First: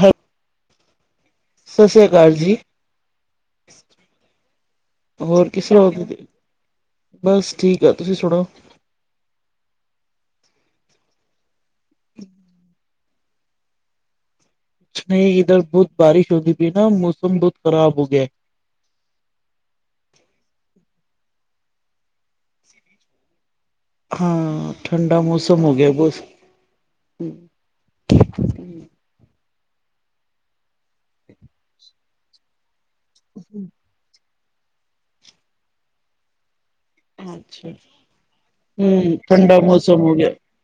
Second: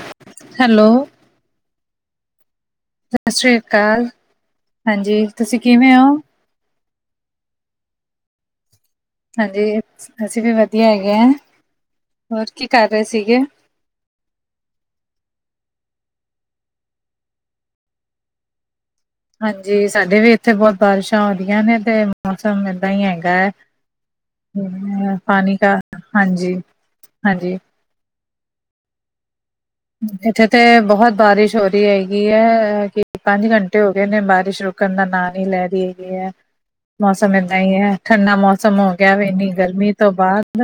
ਹਾਂ। [inaudible] ਹੈਲੋ। ਸਾਸੀਯਾ ਕਾਲ ਜੀ। ਸਅ ਸੀਯਾ ਕਾਲ ਹਾਂਜੀ, ਹੋਰ ਤੁਸੀਂ ਕਿਸ ਤਰ੍ਹਾਂ ਕਿਵੇਂ ਹੋ ਔ ਬਸ, ਠੀਕ ਐ ਤੁਸੀਂ ਸੁਣੋ ਹਾਂਜੀ ਅਸੀਂ ਵੀ ਵਧੀਆ ਹੈਗੇ ਅ, ਹੋਰ ਕੀ ਕਰ ਰਹੇ ਸੀਗੇ ਨਈ ਇਦਰ ਬੋਤ ਬਾਰਿਸ਼ ਹੋਗੀ ਸੀ ਨਾ, ਮੌਸਮ ਬੋਤ ਖਰਾਬ ਹੋ ਗਿਆ ਹਾਂਜੀ ਸਾਡੇ ਵੀ ਇੱਥੇ ਬੋਤ ਬਾਰਿਸ਼ਾਂ ਹੋਂਦੀਯਾ ਨੇ ਤੇ ਮੌਸਮ ਏਦਾਂ ਹੀ ਹੈਗੈ। ਹਾਂ ਠੰਡਾ ਪਾਣੀ ਕ ਮੌਸਮ ਹੋ ਗਿਆ [unintelligible] ਬਸ ਹਾਂਜੀ-ਹਾਂਜੀ [unintelligible] ਇੱਥੇ ਤੇ ਬੋਤ ਬਾਰਿਸ਼ ਹੋ ਰੀ ਹੈਗੀ ਐ ਕਿ ਪੰਜ ਘੰਟੇ ਹੋ ਨੇ [unintelligible] ਬਾਰਿਸ਼ ਰੁਕਣ ਦਾ ਨਾਂ ਨੀ ਲੈ ਰੀ ਹੈਗੀ ਐ ਮੌਸਮ ਏਦਾਂ ਅੱਛਾ ਈ ਐ। ਠੰਡਾ ਮੌਸਮ ਹੋ ਗਯਾ ਹਮ ਵੇ, ਇੰਨੀ ਠੰਡਾ ਗਰਮੀ ਮੌਸਮ ਤੋਂ ਹੋ ਗਿਆ ਬਾਅਦ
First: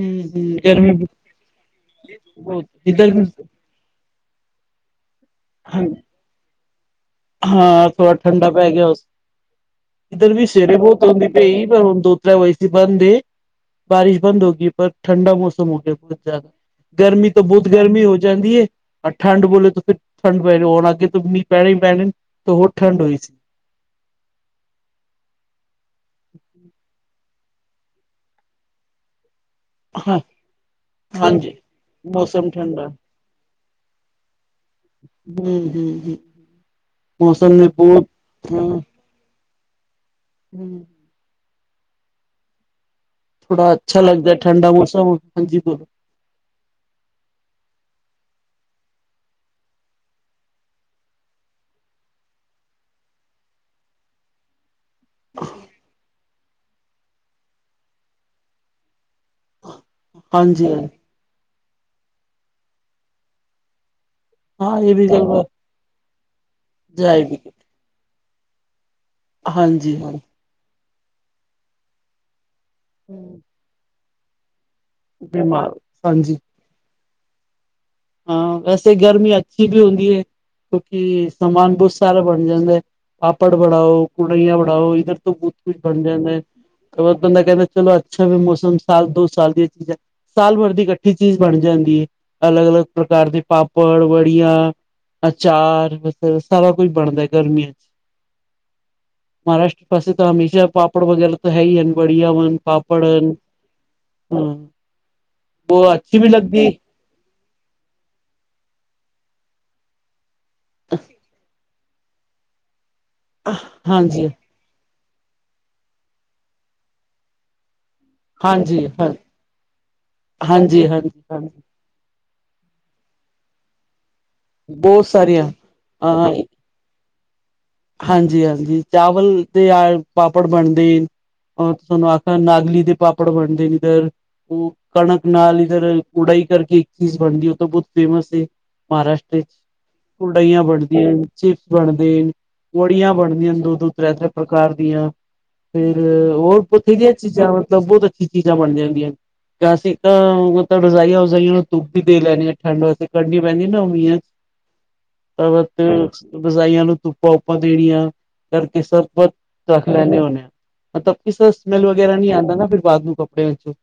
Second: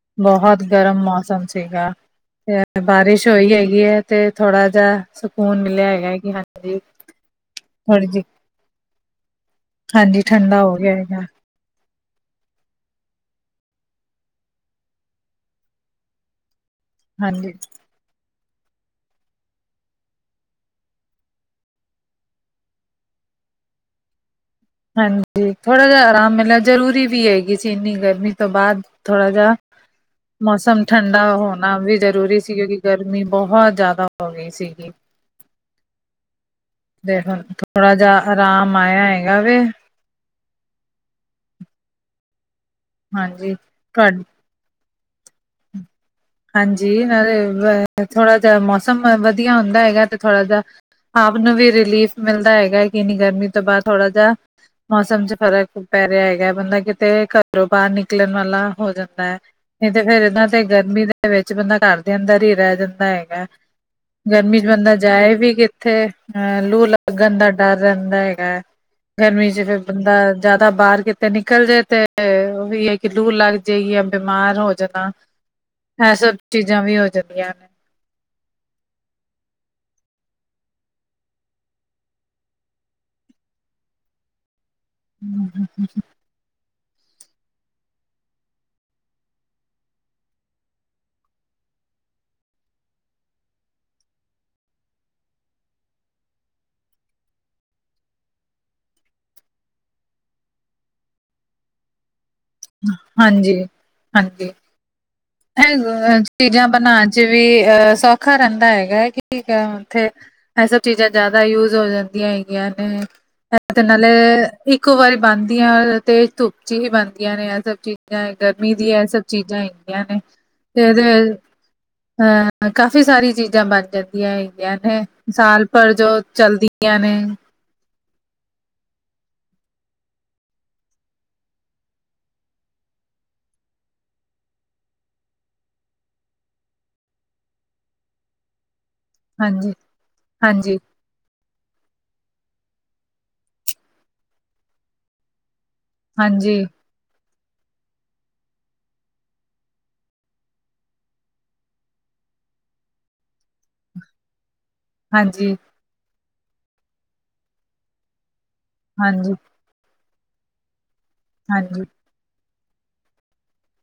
ਹਮ ਹਮ ਬੋਹੋਤ ਗਰਮੀ ਗਰਮ ਮੌਸਮ ਸੀਗਾ, ਫੇ ਬਹੁਤ ਇੱਧਰ ਵੀ ਬਾਰਿਸ਼ ਹੋਈ। ਹੈਗੀ ਹੈ [unintelligible] ਤੇ ਥੋੜਾ ਜਾ ਸਕੂਨ ਮਿਲਿਆ ਹੈਗਾ ਹੈ ਕਿ ਹਾਂਜੀ ਹਾਂ ਥੋੜੀ ਥੋੜਾ ਜੀ ਠੰਡਾ ਪੈ ਗਿਆ ਉਸ, ਹਾਂਜੀ ਇੱਧਰ ਵੀ ਠੰਡਾ ਹੋ ਸਵੇਰੇ ਗਿਆ ਬੋਤ ਹੈਗਾ ਧੂੰਦ ਪਈ ਤੇ ਹੁਣ ਦੋ ਵੈਸੀ ਬੰਦੇ ਏ, ਬਾਰਿਸ਼ ਬੰਦ ਹੋਗੀ ਐ, ਪਰ ਠੰਡਾ ਮੌਸਮ ਹੋ ਗਿਆ ਬੋਤ ਜਾਦਾ ਗਰਮੀ ਤੇ ਹਾਂਜੀ ਬੋਤ ਗਰਮੀ ਹੋ ਜਾਂਦੀ ਏ ਆ ਠੰਢ ਬੋਲੇ ਤਾਂ ਫਿਰ ਠੰਡ ਪੈ [unintelligible] ਹੋਣ ਅੱਗੇ ਤੋਂ ਮੀਂਹ ਪੈਣੇ ਈ ਪੈਣੇ ਨ ਤੇ ਹੋਰ ਠੰਡ ਹੋਈ ਸੀ। ਹਾਂਜੀ ਥੋੜ੍ਹਾ ਜਾ ਆਰਾਮ ਮਿਲਿਆ ਜ਼ਰੂਰੀ ਵੀ ਹੈਗੀ ਸੀ, ਇੰਨੀ ਗਰਮੀ ਤੋਂ ਬਾਅ ਥੋੜ੍ਹਾ ਜਾ ਹਾਂ ਮੌਸਮ ਠੰਡਾ ਹਾਂਜੀ ਹੋਨਾ ਵੀ ਜ਼ਰੂਰੀ ਮੌਸਮ ਸੀ, ਕਿਉਂਕਿ ਠੰਡਾ ਗਰਮੀ ਬੋਹਤ ਜਾਦਾ ਹੋ ਗਈ ਸੀ। ਹਮ ਹਮ ਹਮ ਤੇ ਹੁ ਮੌਸਮ ਨੇ ਥੋੜਾ ਬਹੁਤ ਜਾ ਆਰਾਮ ਆਇਆ ਏ। ਯਾਵੇ ਹੂੰ। ਹਾਂਜੀ ਥੋੜਾ ਅੱਛਾ ਤੁਹਾ ਲੱਗਦਾ ਠੰਡਾ ਮੌਸਮ, ਹਾਂਜੀ ਬੋਲੋ। ਹਾਂਜੀ, ਨਾਲੇ [unintelligible] ਥੋੜਾ ਜਾ ਮੌਸਮ ਵਧੀਆ ਹੁੰਦਾ ਹੈਗਾ ਤੇ ਥੋੜ੍ਹਾ ਜਾ ਆਪ ਨੂੰ ਵੀ ਰਿਲੀਫ਼ ਮਿਲਦਾ ਹੈਗਾ, ਕੀ ਇੰਨੀ ਗਰਮੀ ਤੋਂ ਬਾਦ ਥੋੜਾ ਜਾ ਮੌਸਮ 'ਚ ਫਰਕ ਪੈ ਰਯਾ ਹੈਗਾ ਬੰਦਾ ਕਿ ਤੇ ਘਰੋਂ ਬਾਰ ਨਿਕਲਨ ਵਾਲਾ ਹੋ ਜਾਂਦਾ ਐ, ਨਈ ਤੇ ਫੇਰ ਏਨਾਂ ਤੇ ਹਾਂਜੀ ਹਾਂਜੀ ਗਰਮੀ ਦਾ ਵਿੱਚ ਬੰਦਾ ਘਰ ਦੇ ਅੰਦਰ ਈ ਰਹਿ ਜਾਂਦਾ ਹੈਗਾ। ਗਰਮੀ ਚ ਹਾਂ ਇਹ ਬੰਦਾ ਜਾਏ ਗੱਲ ਵੀ ਕਿੱਥੇ ਅਹ ਲੂ ਜਾਏਗੀ ਲੱਗਣ ਦਾ ਡਰ ਰਹਿੰਦਾ ਹੈਗਾ, ਗਰਮੀ ਚ ਫੇਰ ਹਾਂਜੀ ਹਾਂ ਬੰਦਾ ਜਾਦਾ ਬਾਰ ਕਿਤੇ ਨਿਕਲ ਜਾਏ ਤੇ ਓਹੀ ਹੈ ਕਿ ਲੂ ਲੱਗ ਜਾਏਗੀ ਯਾ ਬਿਮਾਰ ਹੋ ਜਾਨਾ। ਬਿਮਾਰ ਐ ਸਭ ਹਾਂਜੀ ਚੀਜ਼ਾਂ ਵੀ ਹੋ ਜਾਂਦੀਆਂ ਨੇ। ਹਾਂ, ਵੈਸੇ ਗਰਮੀ ਅੱਛੀ ਵੀ ਹੁੰਦੀ ਏ। ਕਿਉਂਕਿ ਸਮਾਨ ਬੋਤ ਸਾਰਾ ਬਨ ਜਾਂਦਾ ਐ। ਪਾਪੜ ਬਣਾਓ, ਕੂੜਈਆਂ ਬਣਾਓ ਫੇਰ ਤੇ ਬੋਤ ਕੁਝ ਬਣ ਜਾਂਦਾ ਐ। ਤੇ ਹੋਰ ਬੰਦਾ ਕਹਿੰਦਾ ਚਲੋ ਅੱਛਾ ਵੀ ਮੌਸਮ ਸਾਲ ਦੋ ਸਾਲ ਦੀਆਂ ਚੀਜ਼ਾਂ ਸਾਲ ਭਰ ਦੀ ਇਕੱਠੀ ਚੀਜ਼ ਬਣ ਜਾਂਦੀ ਏ, ਅਲੱਗ-ਅਲੱਗ ਪ੍ਰਕਾਰ ਦੇ ਪਾਪੜ, ਵੜੀਆਂ ਅਚਾਰ ਵਗੈਰਾ ਸਾਰਾ ਕੁਝ ਬਣਦਾ ਗਰਮੀਆਂ 'ਚ। ਮਹਾਰਾਸ਼ਟਰ ਪਾਸੇ ਤਾਂ ਹਮੇਸ਼ਾ ਪਾਪੜ ਵਗੈਰਾ ਤਾਂ ਹੈ ਈ ਹਨ ਬੜੀਆ ਵ ਪਾਪੜ ਹਨ, ਹਾਂਜੀ, ਹਾਂਜੀ। ਹਾਂ। ਬਹੁਤ ਅੱਛੀ ਵੀ [unintelligible] ਲੱਗਦੀ ਚੀਜ਼ਾਂ ਬਨਾਨ ਵੀ ਅ ਸੌਖਾ ਰਹਿੰਦਾ ਹੈਗਾ ਹੈ ਕੀ [unintelligible] ਓਥੇ ਐ ਸਭ ਚੀਜ਼ਾਂ ਜਾਦਾ ਯੂਜ ਯੂਜ਼ ਹੋ ਜਾਂਦੀਆਂ ਹੈਗੀਆਂ ਨੇ ਤੇ ਨਾਲੇ ਹਾਂਜੀ ਇੱਕ ਵਾਰੀ ਬਨਦੀਆਂ ਤੇ ਧੁੱਪ ਚ ਈ ਬਨਦੀਆਂ ਨੇ ਐ ਸਭ ਚੀਜ਼ ਜਾਂ ਗਰਮੀ ਹਾਂਜੀ ਦੀ ਐ ਹਾਂ ਸਭ ਚੀਜ਼ਾਂ ਹੈਗੀਆਂ ਨੇ ਹਾਂਜੀ ਹਾਂਜੀ ਹਾਂਜੀ [unintelligible] ਹਾਂ ਕਾਫ਼ੀ ਸਾਰੀ ਚੀਜ਼ਾਂ ਬਨ ਜਾਂਦੀਆਂ ਏ। ਦੀਆਂ ਨੇ ਬਹੁਤ ਸਾਰੀਆਂ ਸਾਲ ਭਰ ਜੋ ਚਲਦੀਆਂ ਨੇ। ਹਾਂਜੀ-ਹਾਂਜੀ, ਚਾਵਲ ਦੇ ਆ ਪਾਪੜ ਬਣਦੇਨ ਔਰ ਤੇ ਤੁਆਨੁ ਆਖਯਾ ਨਾਗਲੀ ਦੇ ਪਾਪੜ ਬਣਦੇਨ ਏਧਰ। ਓ ਕਣਕ ਨਾਲ ਇਧਰ ਉਡਾਈ ਕਰਕੇ ਇੱਕ ਚੀਜ਼ ਬਣਦੀ ਓ ਤੇ ਬੋਤ ਫੇਮਸ ਏ। ਮਹਾਰਾਸ਼ਟਰ ਚ, ਹਾਂਜੀ ਉਡਾਈਆਂ ਹਾਂਜੀ ਬਣਦੀਆਂਨ, ਚਿਪਸ ਬਣਦੇਨ। ਵੜੀਆਂ ਬਣਦੀਆਂਨ ਦੋ-ਦੋ, ਤ੍ਰੈ-ਤ੍ਰੈ ਪ੍ਰਕਾਰ ਦੀਆਂ ਫੇਰ ਹਾਂਜੀ ਹੋਰ ਏਹ ਜਿਆਂ ਚੀਜ਼ਾਂ ਮਤਲਬ ਬੋਤ ਅੱਛੀ ਚੀਜ਼ਾਂ ਬਣਦੀਆਂ ਹੂੰਦੀਆਂਨ। ਯਾ ਅਸੀਂ ਤਾਂ ਮਤਲਬ ਰਜਾਈਆਂ ਵਜਾਈਆਂ ਨੂੰ ਧੁਪ ਵੀ ਦੇ ਲੈਨੇਨ ਠੰਡ ਵਾਸਤੇ ਕੱਢੀ ਪੈਂਦੀਆਂ ਨਾ ਓ ਮੀਆਂ 'ਚ। ਹ ਤਾਂ ਹਾਂਜੀ ਵਾਸਤੇ ਰਜਾਇਆਂ ਨੂੰ ਧੁੱਪਾਂ ਵੁਪਾ ਦੇਣੀਆਂ ਕਰਕੇ ਸਭ ਹਾਂਜੀ ਰੱਖ ਲੈਂਨੇ ਹੋਨੇ ਆਂ ਮਤਲਬ ਇਸ [unintelligible] ਹਾਂਜੀ ਸਮੈਲ ਵਗੈਰਾ ਨੀ ਆਂਦਾ ਨਾ ਫਿਰ ਬਾਦ ਨੂੰ ਕੱਪੜੇਆਂ ਵਿੱਚ।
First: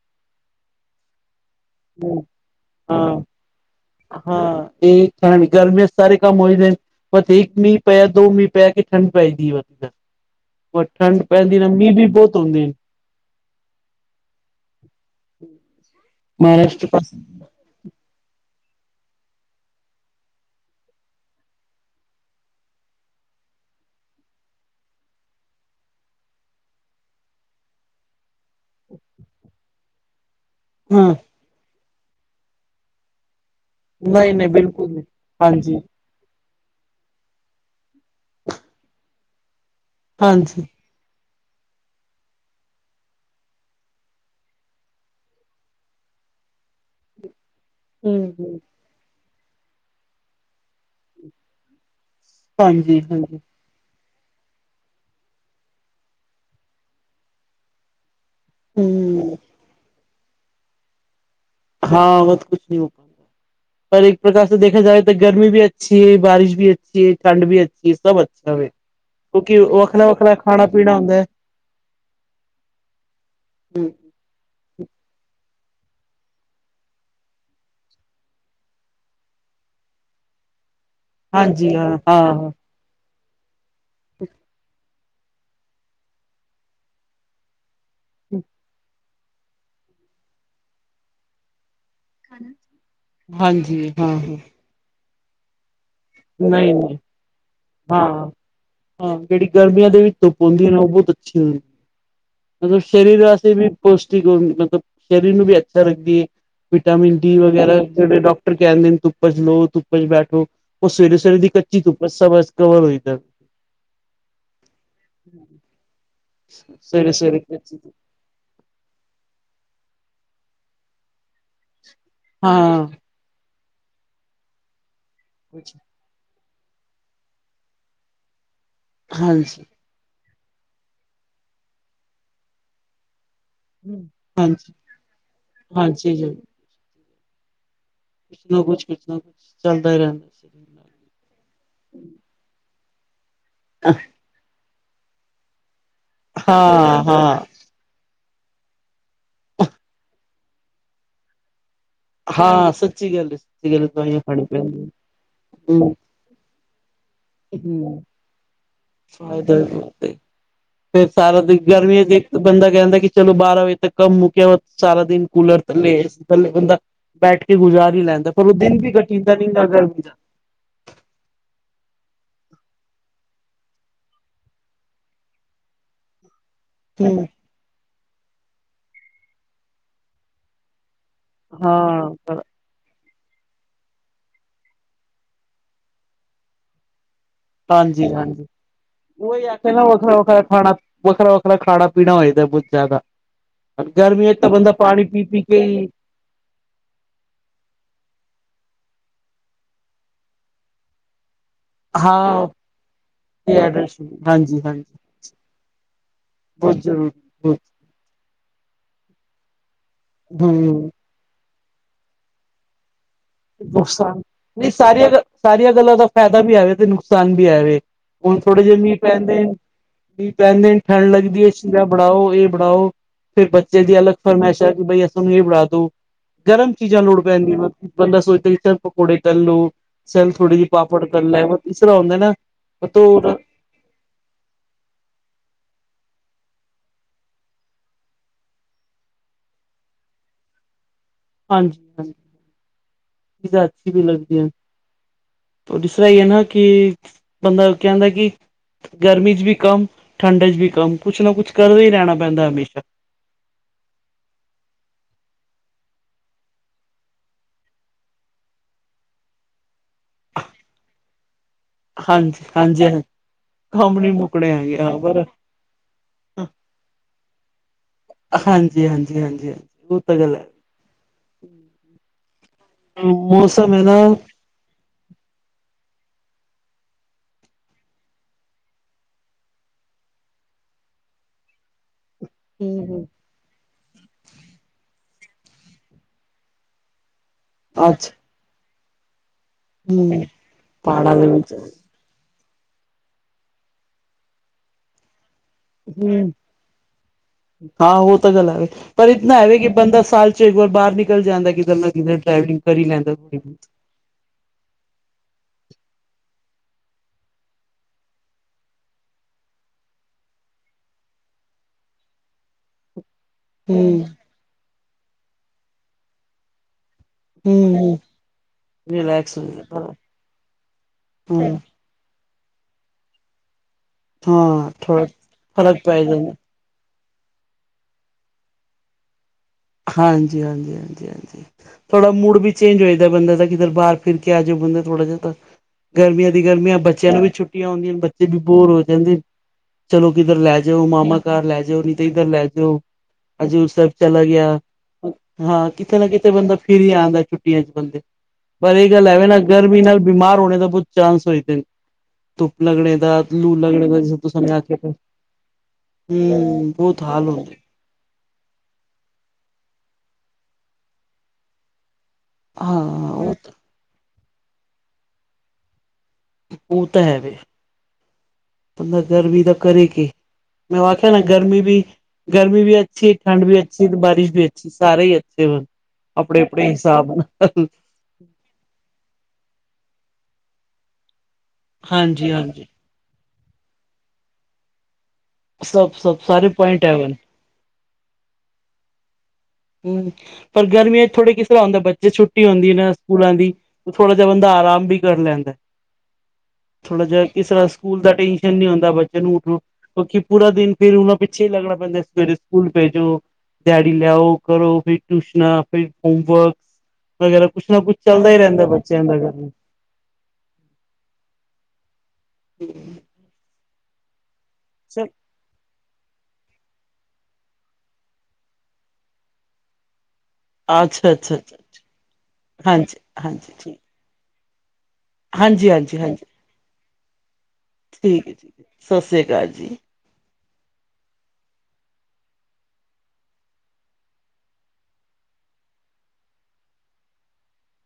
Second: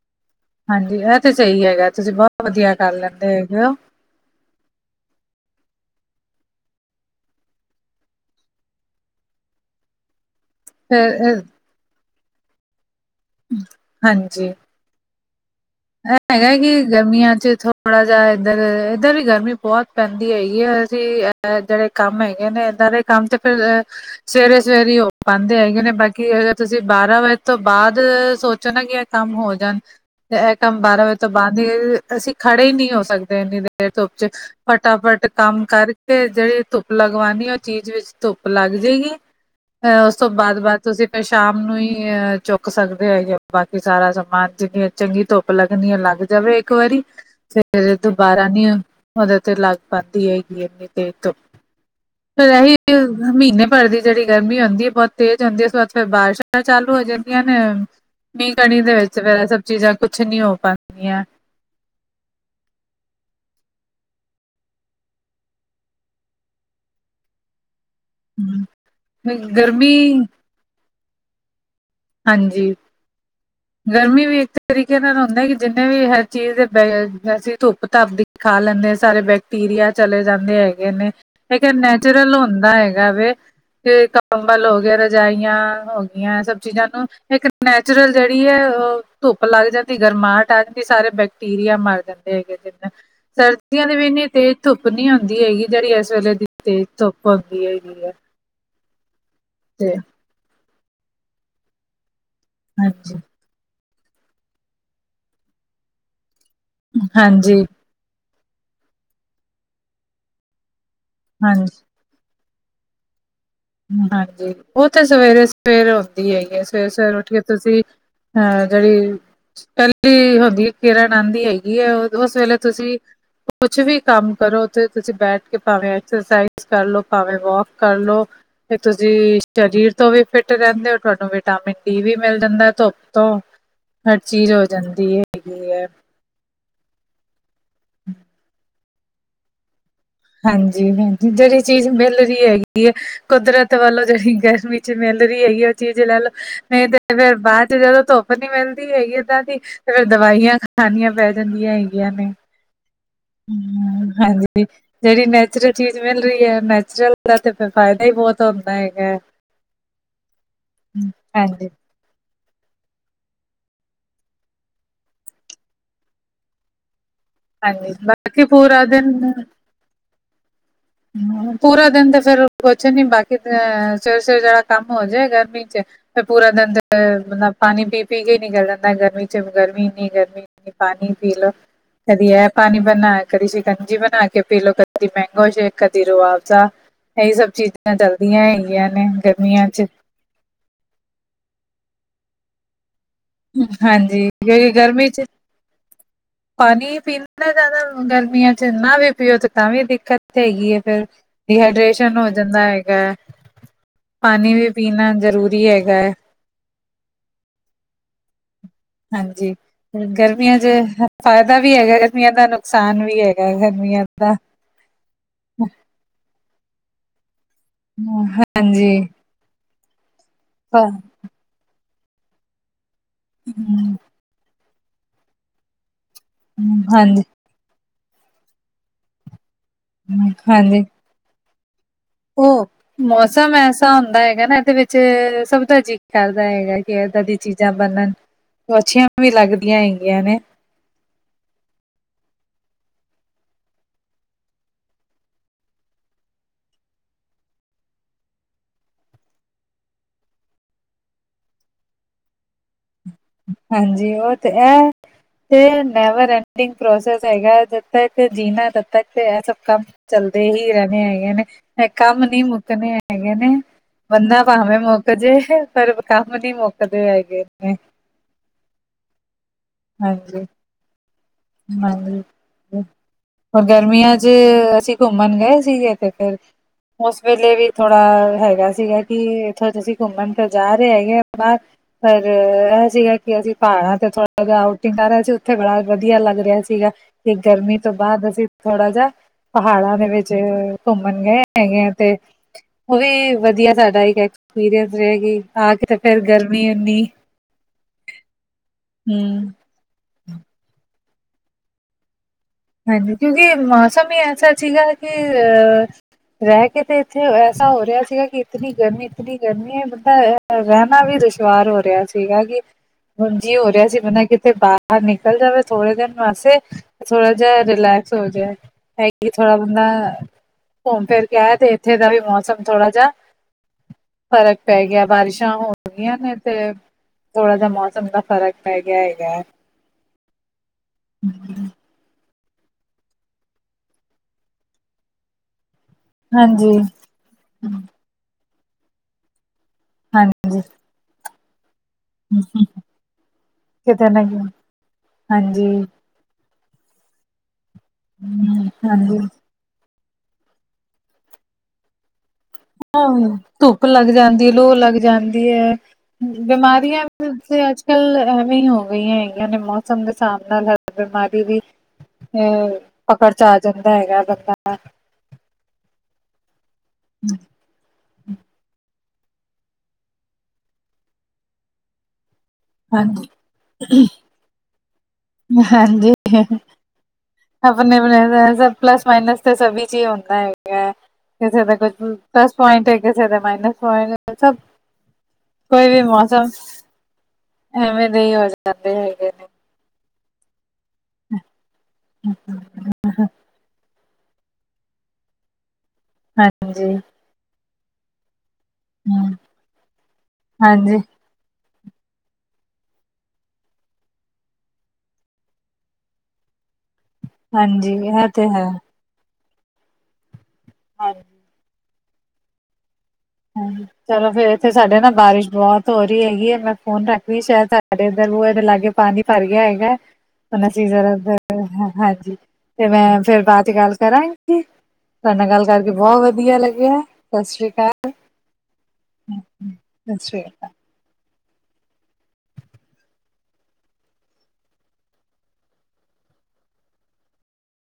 ਹਾਂਜੀ, ਐ ਤੇ ਸਹੀ ਹੈਗਾ ਤੁਸੀਂ ਬੋਤ ਵਧੀਆ ਕਰ ਹਾਂ ਲੈਂਦੇ ਹੈਗੇ ਓ। ਹਾਂ, ਏ [unintelligible] ਗ਼ਰਮੀਆਂ 'ਚ ਸਾਰੇ ਕੰਮ ਹੋਈ ਦੇਨ ਬਸ ਏਕ ਮੀਂਹ ਪੈ ਦੋ ਮੀਂਹ ਪੈ ਕੇ ਠੰਡ ਪੈਦੀ, ਵ ਠੰਡ ਫਿਰ ਪੈਂਦੀ ਨਾ ਮੀਂਹ ਵੀ ਬਹੁਤ ਆਉਂਦੇ ਨੇ। ਹਾਂਜੀ। ਹ ਹੈਗਾ ਕਿ ਗਰਮੀਆਂ ਚ ਥੋੜ ਥੋੜ੍ਹਾ ਜਿਹਾ ਇੱਧਰ, ਇੱਧਰ ਵੀ ਗਰਮੀ ਬਹੁਤ ਪੈਂਦੀ ਹੈਗੀ ਹੈ। ਅਸੀਂ ਅ ਜਿਹੜੇ ਕੰਮ ਹੈਗੇ ਨੇ ਇੱਦਾਂ ਦੇ ਕੰਮ ਤੇ ਫੇਰ। ਸਵੇਰੇ ਸਵੇਰੇ ਹੀ ਹੋ ਪਾਉਂਦੇ ਹੈਗੇ ਨੇ, ਬਾਕੀ ਅਗਰ ਤੁਸੀਂ ਬਾਰਾਂ ਵਜੇ ਤੋਂ ਬਾਅਦ ਸੋਚੋ ਨਾ ਕਿ। ਕੰਮ ਹੋ ਜਾਣ ਤੇ, ਇਹ ਕੰਮ ਬਾਰਾਂ ਹਾਂ ਵਜੇ ਤੋਂ ਬਾਅਦ ਹੀ ਅਸੀਂ ਖੜੇ ਨਹੀਂ ਹੋ ਸਕਦੇ ਇੰਨੀ ਦੇ। ਫਿਰ ਧੁੱਪ ਚ ਨਹੀਂ ਨਹੀਂ ਬਿਲਕੁਲ ਨਹੀਂ ਫਟਾਫਟ ਕੰਮ ਹਾਂਜੀ ਕਰਕੇ। ਤੇ ਜਿਹੜੀ ਧੁੱਪ ਲਗਵਾਣੀ ਉਹ ਚੀਜ਼ ਵਿੱਚ ਧੁੱਪ ਲੱਗ ਜਾਏਗੀ, ਅ ਉਸ ਤੋਂ ਬਾਅਦ ਹਾਂਜੀ ਬਾਅਦ। ਤੁਸੀਂ ਫਿਰ ਸ਼ਾਮ ਨੂੰ ਹੀ ਅ ਚੁੱਕ ਸਕਦੇ ਹੈਗੇ ਬਾਕੀ ਸਾਰਾ ਸਮਾਨ ਜਿੰਨੀਆਂ ਚੰਗੀ ਧੁੱਪ। ਲੱਗਦੀ ਆ ਲੱਗ ਜਾਵੇ ਇੱਕ ਵਾਰੀ ਫੇਰ ਹਮ ਦੁਬਾਰਾ ਹਮ ਨੀ। ਮਦਦ ਲੱਗ ਪਉਦੀ ਹੈਗੀ ਇੰਨੀ ਦੇਰ ਤੋਂ, ਫਿਰ ਇਹੀ ਹਾਂਜੀ ਹਾਂਜੀ ਮਹੀਨੇ। ਭਰ ਦੀ ਜਿਹੜੀ ਗਰਮੀ ਹੁੰਦੀ ਹੈ, ਬਹੁਤ ਤੇਜ਼ ਹੁੰਦੀ ਹੈ। ਇਸ ਬਾਅਦ ਫਿਰ ਬਾਰਿਸ਼ਾਂ ਚਾਲੂ ਹੋ ਜਾਂਦੀਆਂ ਨੇ। ਮੀਂਹ ਕਣੀ ਦੇ ਵਿੱਚ ਹਮ ਵੈ ਸਭ ਚੀਜ਼ਾਂ ਕੁਛ ਨੀ ਹੋ ਪਾਉਂਦੀਆਂ। ਹਾਂ ਬਹੁਤ ਕੁਛ ਨਹੀਂ ਹੋ ਪਾ। ਪਰ ਇੱਕ ਪ੍ਰਕਾਰ ਦੇਖਾ ਜਾਏ ਤਾਂ ਗਰਮੀ ਵੀ ਅੱਛੀ ਹੈ, ਬਾਰਿਸ਼ ਵੀ ਅੱਛੀ, ਹੈ ਠੰਡ ਵੀ ਅੱਛੀ। ਚੀਜ ਸਭ ਅੱਛਾ ਹਮ, ਹੋਵੇ ਕਿਉਂਕਿ ਵੱਖਰਾ ਗਰਮੀ ਵੱਖਰਾ ਖਾਣਾ ਪੀਣਾ ਹੁੰਦਾ ਹੈ। ਹਾਂਜੀ, ਗਰਮੀ ਵੀ ਇੱਕ ਤਰੀਕੇ ਨਾਲ ਹੁੰਦੇ ਕਿ ਜਿੰਨੇ ਵੀ ਇਹ ਚੀਜ਼ ਅਸੀਂ ਧੁੱਪ ਧੱਪ ਦੀ ਖਾ ਲੈਂਦੇ ਹਾਂ ਸਾਰੇ ਬੈ। ਟੀਰੀਆ ਚਲੇ ਜਾਂਦੇ ਹੈਗੇ ਨੇ। ਇੱਕ ਹਾਂਜੀ ਹਾਂ ਨੈਚੁਰਲ ਹਾਂ ਹੁੰਦਾ ਹੈਗਾ ਵ, ਕੰਬਲ ਹੋ ਗਿਆ। ਰਜਾਈਆਂ ਹੋ ਗੀਆਂ ਸਭ ਚੀਜ਼ਾਂ ਨੂੰ, ਇੱਕ ਨੈਚੁਰਲ ਜਿਹੜੀ ਹੈ ਉਹ। ਧੁੱਪ ਲੱਗ ਜਾਂਦੀ ਗਰਮਾਹਟ ਆ ਜਾਂਦੀ। ਸਾਰੇ ਬੈਕਟੀਰੀਆ ਮਰ ਜਾਂਦੇ। ਹੈ ਜਾਂ ਹਾਂਜੀ ਸਰਦੀਆਂ ਦੇ ਵੀ ਹਾਂ ਇੰਨੀ ਹਾਂ ਤੇਜ਼। ਧੁੱਪ ਨੀ ਆਉਂਦੀ ਹੈਗੀ ਜਿਹੜੀ ਇਸ ਵੇਲੇ ਦੀ ਨਹੀਂ ਤੇਜ਼ ਨਹੀਂ ਧੁੱਪ ਆਉਂਦੀ ਹੈਗੀ ਆ। ਹਾਂ ਹਾਂ ਜਿਹੜੀ ਗਰਮੀਆਂ ਦੇ ਵਿੱਚ ਧੁੱਪ ਹੁੰਦੀ ਹੈ ਨਾ ਉਹ ਬਹੁਤ ਅੱਛੀ ਹੁੰਦੀ ਹੈ। ਮਤਲਬ ਹਾਂਜੀ ਸਰੀਰ ਵਾਸਤੇ। ਵੀ ਪੌਸ਼ਟਿਕ ਮਤਲਬ ਸਰੀਰ ਨੂੰ ਵੀ ਅੱਛਾ ਰੱਖਦੀ ਹੈ। ਵਿਟਾਮਿਨ ਡੀ ਹਾਂਜੀ ਵਗੈਰਾ, ਜਿਹੜੇ ਡਾਕਟਰ ਕਹਿੰਦੇ ਨੇ ਧੁੱਪ ਚ ਲੋਓ, ਧੁੱਪ ਚ ਬੈਠੋ ਉਹ ਸਵੇਰੇ ਸਵੇਰੇ ਦੀ ਹਾਂਜੀ ਕੱਚੀ ਧੁੱਪ। ਮ ਸ ਬਸ ਕਵਰ ਹੋਈ। ਹਾਂਜੀ, ਉਹ ਤੇ ਸਵੇਰੇ ਸਵੇਰ ਆਉਂਦੀ ਹੈ ਹੀ ਹੈ, ਸਵੇਰੇ ਸਵੇਰੇ ਉੱਠੀ ਤੁਸੀਂ। ਹਾਂ ਜਿਹੜੀ ਪਹਿਲੀ ਹੁੰਦੀ ਹੈ ਕਿਰਨ ਆਂਦੀ ਹੈਗੀ ਹੈ ਉਸ ਵੇਲੇ ਹਾਂ ਤੁਸੀਂ। ਕੁਛ ਵੀ ਕੰਮ ਕਰੋ ਤੇ ਤੁਸੀਂ ਬੈਠ ਕੇ ਭਾਵੇਂ। ਐਕਸਰਸਾਈਜ਼ ਕਰ ਲੋ ਭਾਵੇਂ ਵੋਕ ਕਰ ਲਓ ਫਿਰ ਤੁਸੀਂ ਹਾਂਜੀ ਸਰੀਰ। ਤੋਂ ਵੀ ਫਿੱਟ ਰਹਿੰਦੇ ਹੋ ਤੁਹਾਨੂੰ ਵਿਟਾਮਿਨ ਡੀ ਵੀ ਮਿਲ ਜਾਂਦਾ ਧੁੱਪ ਤੋਂ। ਹਰ ਚੀਜ਼ ਹੋ ਜਾਂਦੀ ਹੈਗੀ ਹੈ। ਜੀ ਜੀ ਕੁਛ ਨਾ ਕੁਛ ਕੁਛ ਨਾ ਚਲਦਾ ਹੀ ਰਹਿੰਦਾ। ਸਰੀਰ ਹਾਂਜੀ, ਨਾਲ ਹਾਂਜੀ ਜਿਹੜੀ ਚੀਜ਼ ਮਿਲ ਰਹੀ ਹੈਗੀ ਹੈ, ਕੁਦਰਤ ਵੱਲੋਂ ਜਿਹੜੀ ਗਰਮੀ। ਮਿਲ ਰਹੀ ਹੈਗੀ ਉਹ ਚੀਜ਼ ਲੈ ਲਓ, ਨਹੀਂ ਤੇ ਹਾਂ ਫਿਰ ਹਾਂ ਬਾਅਦ। ਜਿਆਦਾ ਧੁੱਪ ਨੀ ਮਿਲਦੀ ਹੈਗੀ ਏਦਾਂ ਦੀ, ਤੇ ਫਿਰ ਦਵਾਈਆਂ ਖਾਣੀਆਂ ਪੈ ਜਾਂਦੀਆਂ ਹੈਗੀਆਂ ਨੇ। ਹਾਂ ਸ ਹਾਂਜੀ, ਜਿਹੜੀ ਨੈਚੁਰਲ ਹਮ ਚੀਜ਼ ਮਿਲ ਰਹੀ ਹੈ ਨੈਚੁਰਲ। ਦਾ ਤੇ ਫਿਰ ਹਮ ਫਾਇਦਾ ਹੀ ਬਹੁਤ ਹੁੰਦਾ ਹੈਗਾ। ਫਿਰ ਸਾਰਾ ਦਿਨ ਹਾਂਜੀ-ਹਾਂਜੀ ਗਰਮੀਆਂ ਦੇ। ਬੰਦਾ ਕਹਿੰਦਾ ਕਿ ਚਲੋ ਬਾਰਾਂ ਵਜੇ ਤੱਕ ਕੰਮ ਮੁੱਕਿਆ ਵ ਸਾਰਾ ਦਿਨ ਕੂਲਰ ਥੱਲੇ ਏ ਸੀ ਥੱਲੇ ਬੰਦਾ ਬੈਠ ਕੇ ਗੁਜ਼ਾਰ ਹੀ ਲੈਂਦਾ, ਬਾਕੀ ਪਰ ਉਹ ਦਿਨ ਪੂਰਾ ਵੀ ਕਟਿੰਦਾ ਨਹੀਂ ਦਾ ਗਰਮੀ ਦਾ। ਪੂਰਾ ਦਿਨ ਤੇ ਫੇਰ ਕੁੱਛ ਨੀ, ਬਾਕੀ ਸਵੇਰ-ਸਵੇਰ ਜੇਣਾ ਕੰਮ ਹੋ ਜਾਏ ਗਰਮੀ ਚ। ਫਿਰ ਪੂਰਾ ਦਿਨ ਤੇ ਹੂੰ ਬੰਦਾ ਪਾਣੀ ਪੀ-ਪੀ ਕੇ ਨਿਕਲ ਜਾਂਦਾ ਗਰਮੀ ਚ ਗਰਮੀ ਇੰਨੀ ਗਰਮੀ। ਪਾਣੀ ਪੀ ਲੋ ਕਦੀ ਹਾਂ ਇਹ ਪਾਣੀ ਬਣਾ, ਕਦੀ ਸ਼ਿਕੰਜੀ ਬਣਾ ਕੇ ਪੀ ਲੋ ਕਦੀ ਮਹਿੰਗੋ ਸੇਖ, ਕਦੀ ਰੁਆਫਜਾ। ਇਹੀ ਸਭ ਚੀਜ਼ਾਂ ਹਾਂਜੀ ਚੱਲਦੀਆਂ ਹੈਗੀਆਂ ਨੇ ਗਰਮੀਆਂ ਚ। ਖਲੋ ਕੇ ਖਾਣਾ ਵੱਖਰਾ-ਵੱਖਰਾ ਖਾਣਾ-ਪੀਣਾ ਹੋ ਜਾਂਦਾ ਬਹੁਤ ਜ਼ਿਆਦਾ। ਹਾਂਜੀ ਗਰਮੀ ਤਾਂ ਕਿਉਂਕਿ ਬੰਦਾ ਪਾਣੀ ਗਰਮੀ ਚ ਪੀ-ਪੀ ਕੇ ਹੀ ਪਾਣੀ ਪੀਣਾ ਜ਼ਿਆਦਾ ਗਰਮੀਆਂ ਚ ਨਾ ਵੀ ਪੀਓ ਤੇ ਤਾਂਵੀ ਦਿੱਕਤ ਹੈਗੀ ਹੈ ਫੇਰ। ਡੀਹਾਈਡ੍ਰੇਸ਼ਨ ਹੋ ਹਾਂ ਜਾਂਦਾ ਹੈਗਾ ਹੈ ਪਾਣੀ ਹਾਂਜੀ ਵੀ ਹਾਂਜੀ ਪੀਣਾ ਜ਼ਰੂਰੀ ਹੈਗਾ ਹੈ। ਬਹੁਤ ਜਰੂਰੀ ਬਹੁਤ। ਹਾਂਜੀ, ਬਹੁਤ ਗਰਮੀਆਂ ਚ ਹਮ ਫਾਇਦਾ ਵੀ ਹੈਗਾ ਗਰਮੀਆਂ ਦਾ ਨੁਕਸਾਨ ਵੀ ਹੈਗਾ। ਗਰਮੀਆਂ ਨੁਕਸਾਨ ਦਾ। ਨਹੀਂ ਸਾਰੀਆਂ-ਸਾਰੀਆਂ ਗੱਲਾਂ ਦਾ ਫਾਇਦਾ ਵੀ ਹੈਵੇ ਤੇ ਨੁਕਸਾਨ ਵੀ ਹੈਵੇ। ਹੁਣ ਥੋੜੇ ਜਿਹੇ ਹਾਂਜੀ ਮੀਂਹ ਪੈਂਦੇ ਮੀਂਹ ਪੈਂਦੇ ਠੰਢ ਲੱਗਦੀ ਹੈ ਸ਼ੀਰਾ ਬਣਾਓ ਇਹ ਬਣਾਓ ਫੇਰ ਬੱਚੇ ਦੀ ਅਲੱਗ ਫਰਮਾਇਸ਼ਾ ਕਿ ਬਈ ਸਾਨੂੰ ਇਹ ਬਣਾ ਦੋ ਗਰਮ ਚੀਜ਼ਾਂ ਲੋੜ ਹਾਂਜੀ। ਪੈਂਦੀਆਂ। ਬੰਦਾ ਸੋਚਦਾ ਕਿ ਇਕ ਤਰਫ ਪਕੌੜੇ ਤਲ ਲੋ ਚਲ ਥੋੜੀ ਜਿਹੀ ਹਾਂਜੀ ਪਾਪੜ ਤਲਲੈ, ਇਸ ਤਰ੍ਹਾਂ ਹੁੰਦਾ ਨਾ ਉਹ ਮੌਸਮ ਐ ਹੁੰਦਾ ਹੈਗਾ ਨਾ ਇਹਦੇ ਵਿੱਚ ਸਭ ਦਾ ਜੀ ਕਰਦਾ ਹੈਗਾ ਕਿ ਇਏਦਾਂ ਦੀ ਚੀਜ਼ਾਂ ਬਣਨ। ਪਂਛਿਆਂ ਵੀ ਲੱਗਦੀਆਂ ਹੈਗੀਆਂ ਨੇ। ਹਾਂਜੀ-ਹਾਂਜੀ, ਅੱਛੀ ਵੀ ਲੱਗਦੀ ਹੈ। ਜੋ ਜਿਸ ਤਰਾ ਹੀ ਹੈ ਨਾ ਕਿ ਬੰਦਾ ਕਹਿੰਦਾ ਕਿ ਗਰਮੀ ਚ ਵੀ ਕੰਮ ਠੰਡ ਚ ਵੀ ਕੰਮ ਕੁਛ ਨਾ ਕੁਛ ਕਰਦੇ ਹੀ ਰਹਿਣਾ ਪੈਂਦਾ ਹਮੇਸ਼ਾ। ਹਾਂਜੀ ਉਹ ਤੇ ਇਹ ਤੇ ਨੈਵਰੜ ਏਕਟਿਵ ਪਰੋਸ ਹੈਗਾ ਜਦ ਤੱਕ ਜੀਣਾ ਤਦ ਤੱਕ ਇਹ ਸਭ ਕੰਮ ਚੱਲਦੇ ਹੀ ਰਹਿਣੇ ਹੈਗੇ ਨੇ ਕੰਮ ਨਹ ਹਾਂਜੀ ਹਾਂਜੀ ਮੁੱਕਣੇ ਹਾਂ ਹੈਗੇ ਨੇ। ਕੰਮ ਨੀ ਬੰਦਾ ਮੁੱਕਣੇ ਭਾਵੇਂ ਹੈਗੇ ਹਾਂ ਮੁੱਕ ਪਰ ਜੇ ਪਰ ਕੰਮ ਨੀ ਮੁੱਕਦੇ ਹੈਗੇ ਨੇ। ਹਾਂਜੀ-ਹਾਂਜੀ-ਹਾਂਜੀ-ਹਾਂਜੀ ਉਹ ਤਾਂ ਗਲ ਹਾਂਜੀ ਹੈ। ਹਾਂਜੀ, ਹੋਰ ਮੌਸਮ ਹੈ ਨਾ ਗਰਮੀਆਂ ਚ ਅਸੀਂ ਘੁੰਮਣ ਗਏ ਸੀਗੇ ਤੇ ਇਕ ਫਾਰੀ। ਉਸ ਵੇਲੇ ਵੀ ਥੋੜਾ ਹੈਗਾ ਸੀਗਾ ਕਿ ਇੱਥੋਂ ਤੁਸੀਂ ਘੁੰਮਣ ਤੇ ਜਾ ਰਹੇ ਹੈਗੇ ਅਪਨਾ ਪਰ ਇਹੋ ਹੂੰ ਜਿਹੀ ਹੈ ਕਿ ਅਸੀਂ ਪਹਾੜਾਂ ਤੇ ਥੋੜਾ ਜਿਹਾ ਆਊਟਿੰਗ ਕਰਹੇ ਸੀ ਉੱਥੇ ਬੜਾ ਵ ਵਧੀਆ ਲੱਗ ਰਿਹਾ ਸੀਗਾ ਕਿ ਗਰਮੀ ਤੋਂ ਅੱਛਾ ਬਾਅਦ ਅਸੀਂ ਥੋੜਾ ਜਾਹਾ ਪਹਾੜਾਂ ਦੇ ਹੂੰ ਵਿੱਚ ਪਹਾੜਾਂ ਘੁੰਮਣ ਦੇ ਗਏ ਵਿੱਚ ਹੈਗੇ ਆ ਤੇ ਉਹ ਵੀ ਵਧੀਆ ਸਾਡਾ ਇੱਕ ਐਕਸਪੀਰੀਅੰਸ ਰਹੇਗੀ। ਹੂੰ, ਹਾਂ ਉਹ ਤਾਂ ਗੱਲ ਆਵੇ ਪਰ ਇਤਨਾ ਹੂੰ ਆਵੇ ਕਿ ਬੰਦਾ ਸਾਲ ਚ ਇਕ ਵਾਰ ਬਾਹਰ ਨਿਕਲ ਜਾਂਦਾ ਕਿਧਰ ਨਾ ਕਿਧਰ ਡਰਾਈਵਲਿੰਗ। ਹਾਂਜੀ, ਕਿਉਂਕਿ ਮੌਸਮ ਹੀ ਐਸਾ ਸੀਗਾ ਕੇਹ ਰਹਿ ਕੇ ਤੇ ਇੱਥੇ ਐਸਾ ਹੋ ਰਿਹਾ ਸੀਗਾ ਕਿ ਇਤਨੀ ਗਰਮੀ, ਇਤਨੀ ਗਰਮੀ ਹੈ ਬੰਦਾ ਰਹਿਣਾ ਵੀ ਦੁਸ਼ਵਾਰ ਹੋ ਰਿਹਾ ਸੀਗਾ ਕਿ ਅ [unintelligible] ਹੁਣਜੀ ਹੋ ਰਿਹਾ ਸੀ ਬੰਦਾ ਕਿਤੇ ਬਾਹਰ ਨਿਕਲ ਜਾਵੇ ਥੋੜੇ ਦਿਨ ਘਾਰ ਸੇ ਥੋੜੇ ਜਰਾ ਹੂੰ ਹੂੰ ਰਿਲੈਕਸ ਹੋ ਜਾਏ ਹੈਕੀ ਰਿਲੈਕਸ ਹੋ ਥੋੜਾ ਬੰਦਾ ਜਾਂਦਾ ਘੁੰਮ ਫੇਿਰ ਕੇ ਹਾਂ ਆ ਦੇ ਇੱਥੇ ਦਾ ਵੀ ਮੌਸਮ ਥੋੜਾ ਜਿਹਾ ਫ਼ਰਕ ਹਾਂ ਪੈ ਗਿਆ ਥੋੜਾ ਬਾਰਿਸ਼ਾਂ ਹੋ ਫ਼ਰਕ ਪੈ ਗਈਆਂ ਜਾਂਦਾ ਨੇ। ਤੇ ਥੋੜਾ ਜਿਹਾ ਮੌਸਮ ਦਾ ਫ਼ਰਕ ਪੈ ਗਿਆ ਹੈਗਾ ਹੈ ਹਾਂਜੀ ਹਾਂਜੀ ਹਾਂਜੀ ਹਾਂਜੀ ਥੋੜਾ ਮੂਡ ਵੀ ਚੇਂਜ ਹੋ ਜਾਂਦਾ ਬੰਦੇ ਦਾ ਕਿੱਧਰ ਬਾਹਰ ਫਿਰ ਕੇ ਆ ਜਾਵੇ ਬੰਦਾ ਥੋੜਾ ਜਿਹਾ ਤਾਂ ਗਰਮੀਆਂ ਦੀ ਗਰਮੀਆਂ ਹਾਂਜੀ-ਹਾਂਜੀ ਬੱਚਿਆਂ ਨੂੰ ਵੀ ਛੁੱਟੀਆਂ ਆਉਂਦੀਆਂ ਨੇ ਬੱਚੇ ਵੀ ਬੋਰ ਹੋ ਜਾਂਦੇ ਨੇ। ਚਲੋ ਕਿੱਧਰ ਲੈ ਜਾਓ ਮਾਮਾ ਘਰ ਲੈ ਜਾਓ ਨਹੀਂ ਤੇ ਇੱਧਰ ਲੈ ਜਾਓ ਹਜੂਰ ਸਾਹਿਬ ਕਿਤੇ ਚਲਾ ਨਾ ਕਿ ਗਿਆ ਹਾਂਜੀ ਹਾਂ ਕਿਤੇ ਨਾ ਕਿਤੇ ਬੰਦਾ ਫਿਰ ਜਾ ਆਉਂਦਾ ਛੁੱਟੀਆਂ ਚ ਬੰਦੇ ਹੂੰ, ਪਰ ਇਹ ਗੱਲ ਹਾਂਜੀ ਐਵੇਂ ਨਾ। ਗਰਮੀ ਨਾਲ ਬਿਮਾਰ ਹੋਣੇ ਦਾ ਬਹੁਤ ਚਾਂਸ ਹੋਏ ਤੇ ਹਾਂ ਧੁੱਪ ਦਾ ਲੱਗ ਜਿਸ ਤੁਸੀਂ ਜਾਂਦੀ ਹੈ ਨੇ ਲੂਹ ਆਖਿਆ ਲੱਗ ਹੂੰ ਜਾਂਦੀ ਹੈ ਬਹੁਤ ਬਿਮਾਰੀਆਂ ਹਾਲ ਹੁਣ ਹੁੰਦੇ ਫਿਰ ਅੱਜ ਕੱਲ ਐਵੇਂ ਹੀ ਹੋ ਗਈਆਂ ਹੈਗੀਆਂ ਨੇ ਮੌਸਮ ਦੇ ਹਿਸਾਬ ਨਾਲ ਹਰ ਬਿਮਾਰੀ ਵੀ ਤੇ ਹਾਂ ਪਕੜ ਉਹ ਚ ਆ ਜਾਂਦਾ ਹੈਗਾ ਬੰਦਾ ਉਹ ਤਾਂ ਹੈਵੇ। ਦਾ ਗਰਮੀ ਤਾਂ ਕਰੇ ਕੀ ਮੈਂ ਵਖਿਆ ਨਾ ਗਰਮੀ ਵੀ ਗਰਮੀ ਵੀ ਅੱਛੀ, ਹਾਂਜੀ ਠੰਡ ਵੀ ਅੱਛੀ ਤੇ ਬਾਰਿਸ਼ ਵੀ ਅੱਛੀ ਸਾਰੇ ਹੀ ਅ ਹਾਂਜੀ, ਨਾਲ ਰੱਬ ਨੇ ਬਣਾਇਆ ਸਭ ਪਲਸ ਮਾਈਨਸ ਤੇ ਸਬੀ ਚ ਈ ਹੁੰਦਾ ਹੈਗੈ, ਕਿਸੇ ਦਾ ਕੁੱਝ ਹਾਂਜੀ ਪਲਸ ਹਾਂਜੀ ਪੁਆਇੰਟ ਕਿਸੇ ਦਾ ਮਾਈਨਸ ਪੁਆਇੰਟ ਨੇ ਸਬ, ਕੋਈ ਸਭ ਵੀ ਸਭ ਮੌਸਮ ਸਾਰੇ ਪੁਆਇੰਟ ਹੈਵਨ ਐਵੇਂ ਦੇ ਈ ਹੋ ਜਾਂਦੇ ਹੈਗੇ ਨੇ। ਹੂੰ, ਪਰ ਗਰਮੀਆਂ ਚ ਥੋੜੀ ਕਿਸੇ ਤਰਾਂ ਹੁੰਦਾ ਬੱਚੇ, ਛੁੱਟੀ ਹੁੰਦੀ ਨਾ ਸਕੂਲਾਂ ਦੀ ਥੋੜਾ ਜਿਹਾ ਬੰਦਾ ਆਰਾਮ ਵੀ ਕਰ ਲੈਂਦੈ, ਹਾਂਜੀ ਥੋੜਾ ਜਿਹਾ ਕਿਸੇ ਵਾਸ ਸਕੂਲ ਦਾ ਟੈਨਸ਼ਨ ਨੀ ਹੁੰ ਹੁੰਦਾ ਬੱਚੇ ਹੂੰ, ਨੂੰ ਉੱਠੋ ਕਿਉਂਕਿ ਪੂਰਾ ਦਿਨ ਹਾਂਜੀ ਫਿਰ ਉਹਨੂੰ ਪਿੱਛੇ ਈ ਲੱਗਨਾ ਪੈਂਦਾ ਸਵੇਰੇ ਸਕੂਲ ਭੇਜੋ, ਦਿਹਾੜੀ ਲਿਆਓ ਕਰੋ ਫੇਰ ਟਯੂਸ਼ਨਾਂ, ਫੇਰ ਹੋਮਵਰਕ ਵਗੈਰਾ ਕੁਛ ਨਾ ਹਾਂਜੀ ਕੁਛ ਇਹ ਚੱਲਦਾ ਈ ਤੇ ਹੈ। ਰਹਿਦਾ ਬੱਚਾ ਬੱਚਿਆਂ ਦਾ ਹੈਗਾ ਹਾਂਜੀ। ਹੂੰ। ਹੂੰ, ਚਲੋ ਫੇਰ ਇੱਥੇ ਸਾਡੇ ਨਾ ਬਾਰਿਸ਼ ਬੋਤ ਹੋ ਰੀ ਹੈਗੀ ਏ, ਮੈਂ ਫੋਨ ਰੱਖਦੀ ਸ਼ਾਇਦ ਸਾਡੇ ਐਧਰ ਬੂਏ ਦੇ ਲਾਗੇ ਪਾਨੀ ਭਰ ਗਿਆ ਹੋਏਗਾ। ਅੱਛਾ ਅੱਛਾ ਅੱਛਾ ਅੱਛਾ, [unintelligible] ਹਾਂਜੀ, ਤੇ ਹਾਂਜੀ ਮੈਂ ਫੇਰ ਹਾਂਜੀ ਬਾਦ ਚ ਠੀਕ ਗੱਲ ਕਰਾਂ ਹਾਂਜੀ ਤੁਹਾਡੇ ਨਾਲ ਗੱਲ ਹਾਂਜੀ ਕਰਕੇ ਹਾਂਜੀ ਬਹੁਤ ਹਾਂਜੀ ਵਧੀਆ ਲੱਗਿਆ ਸਤਿ ਸ੍ਰੀ ਅਕਾਲ। ਠੀਕ ਐ ਜੀ, ਸਤਿ ਸ੍ਰੀ ਅਕਾਲ। ਸਤਿ ਸ੍ਰੀ ਅਕਾਲ।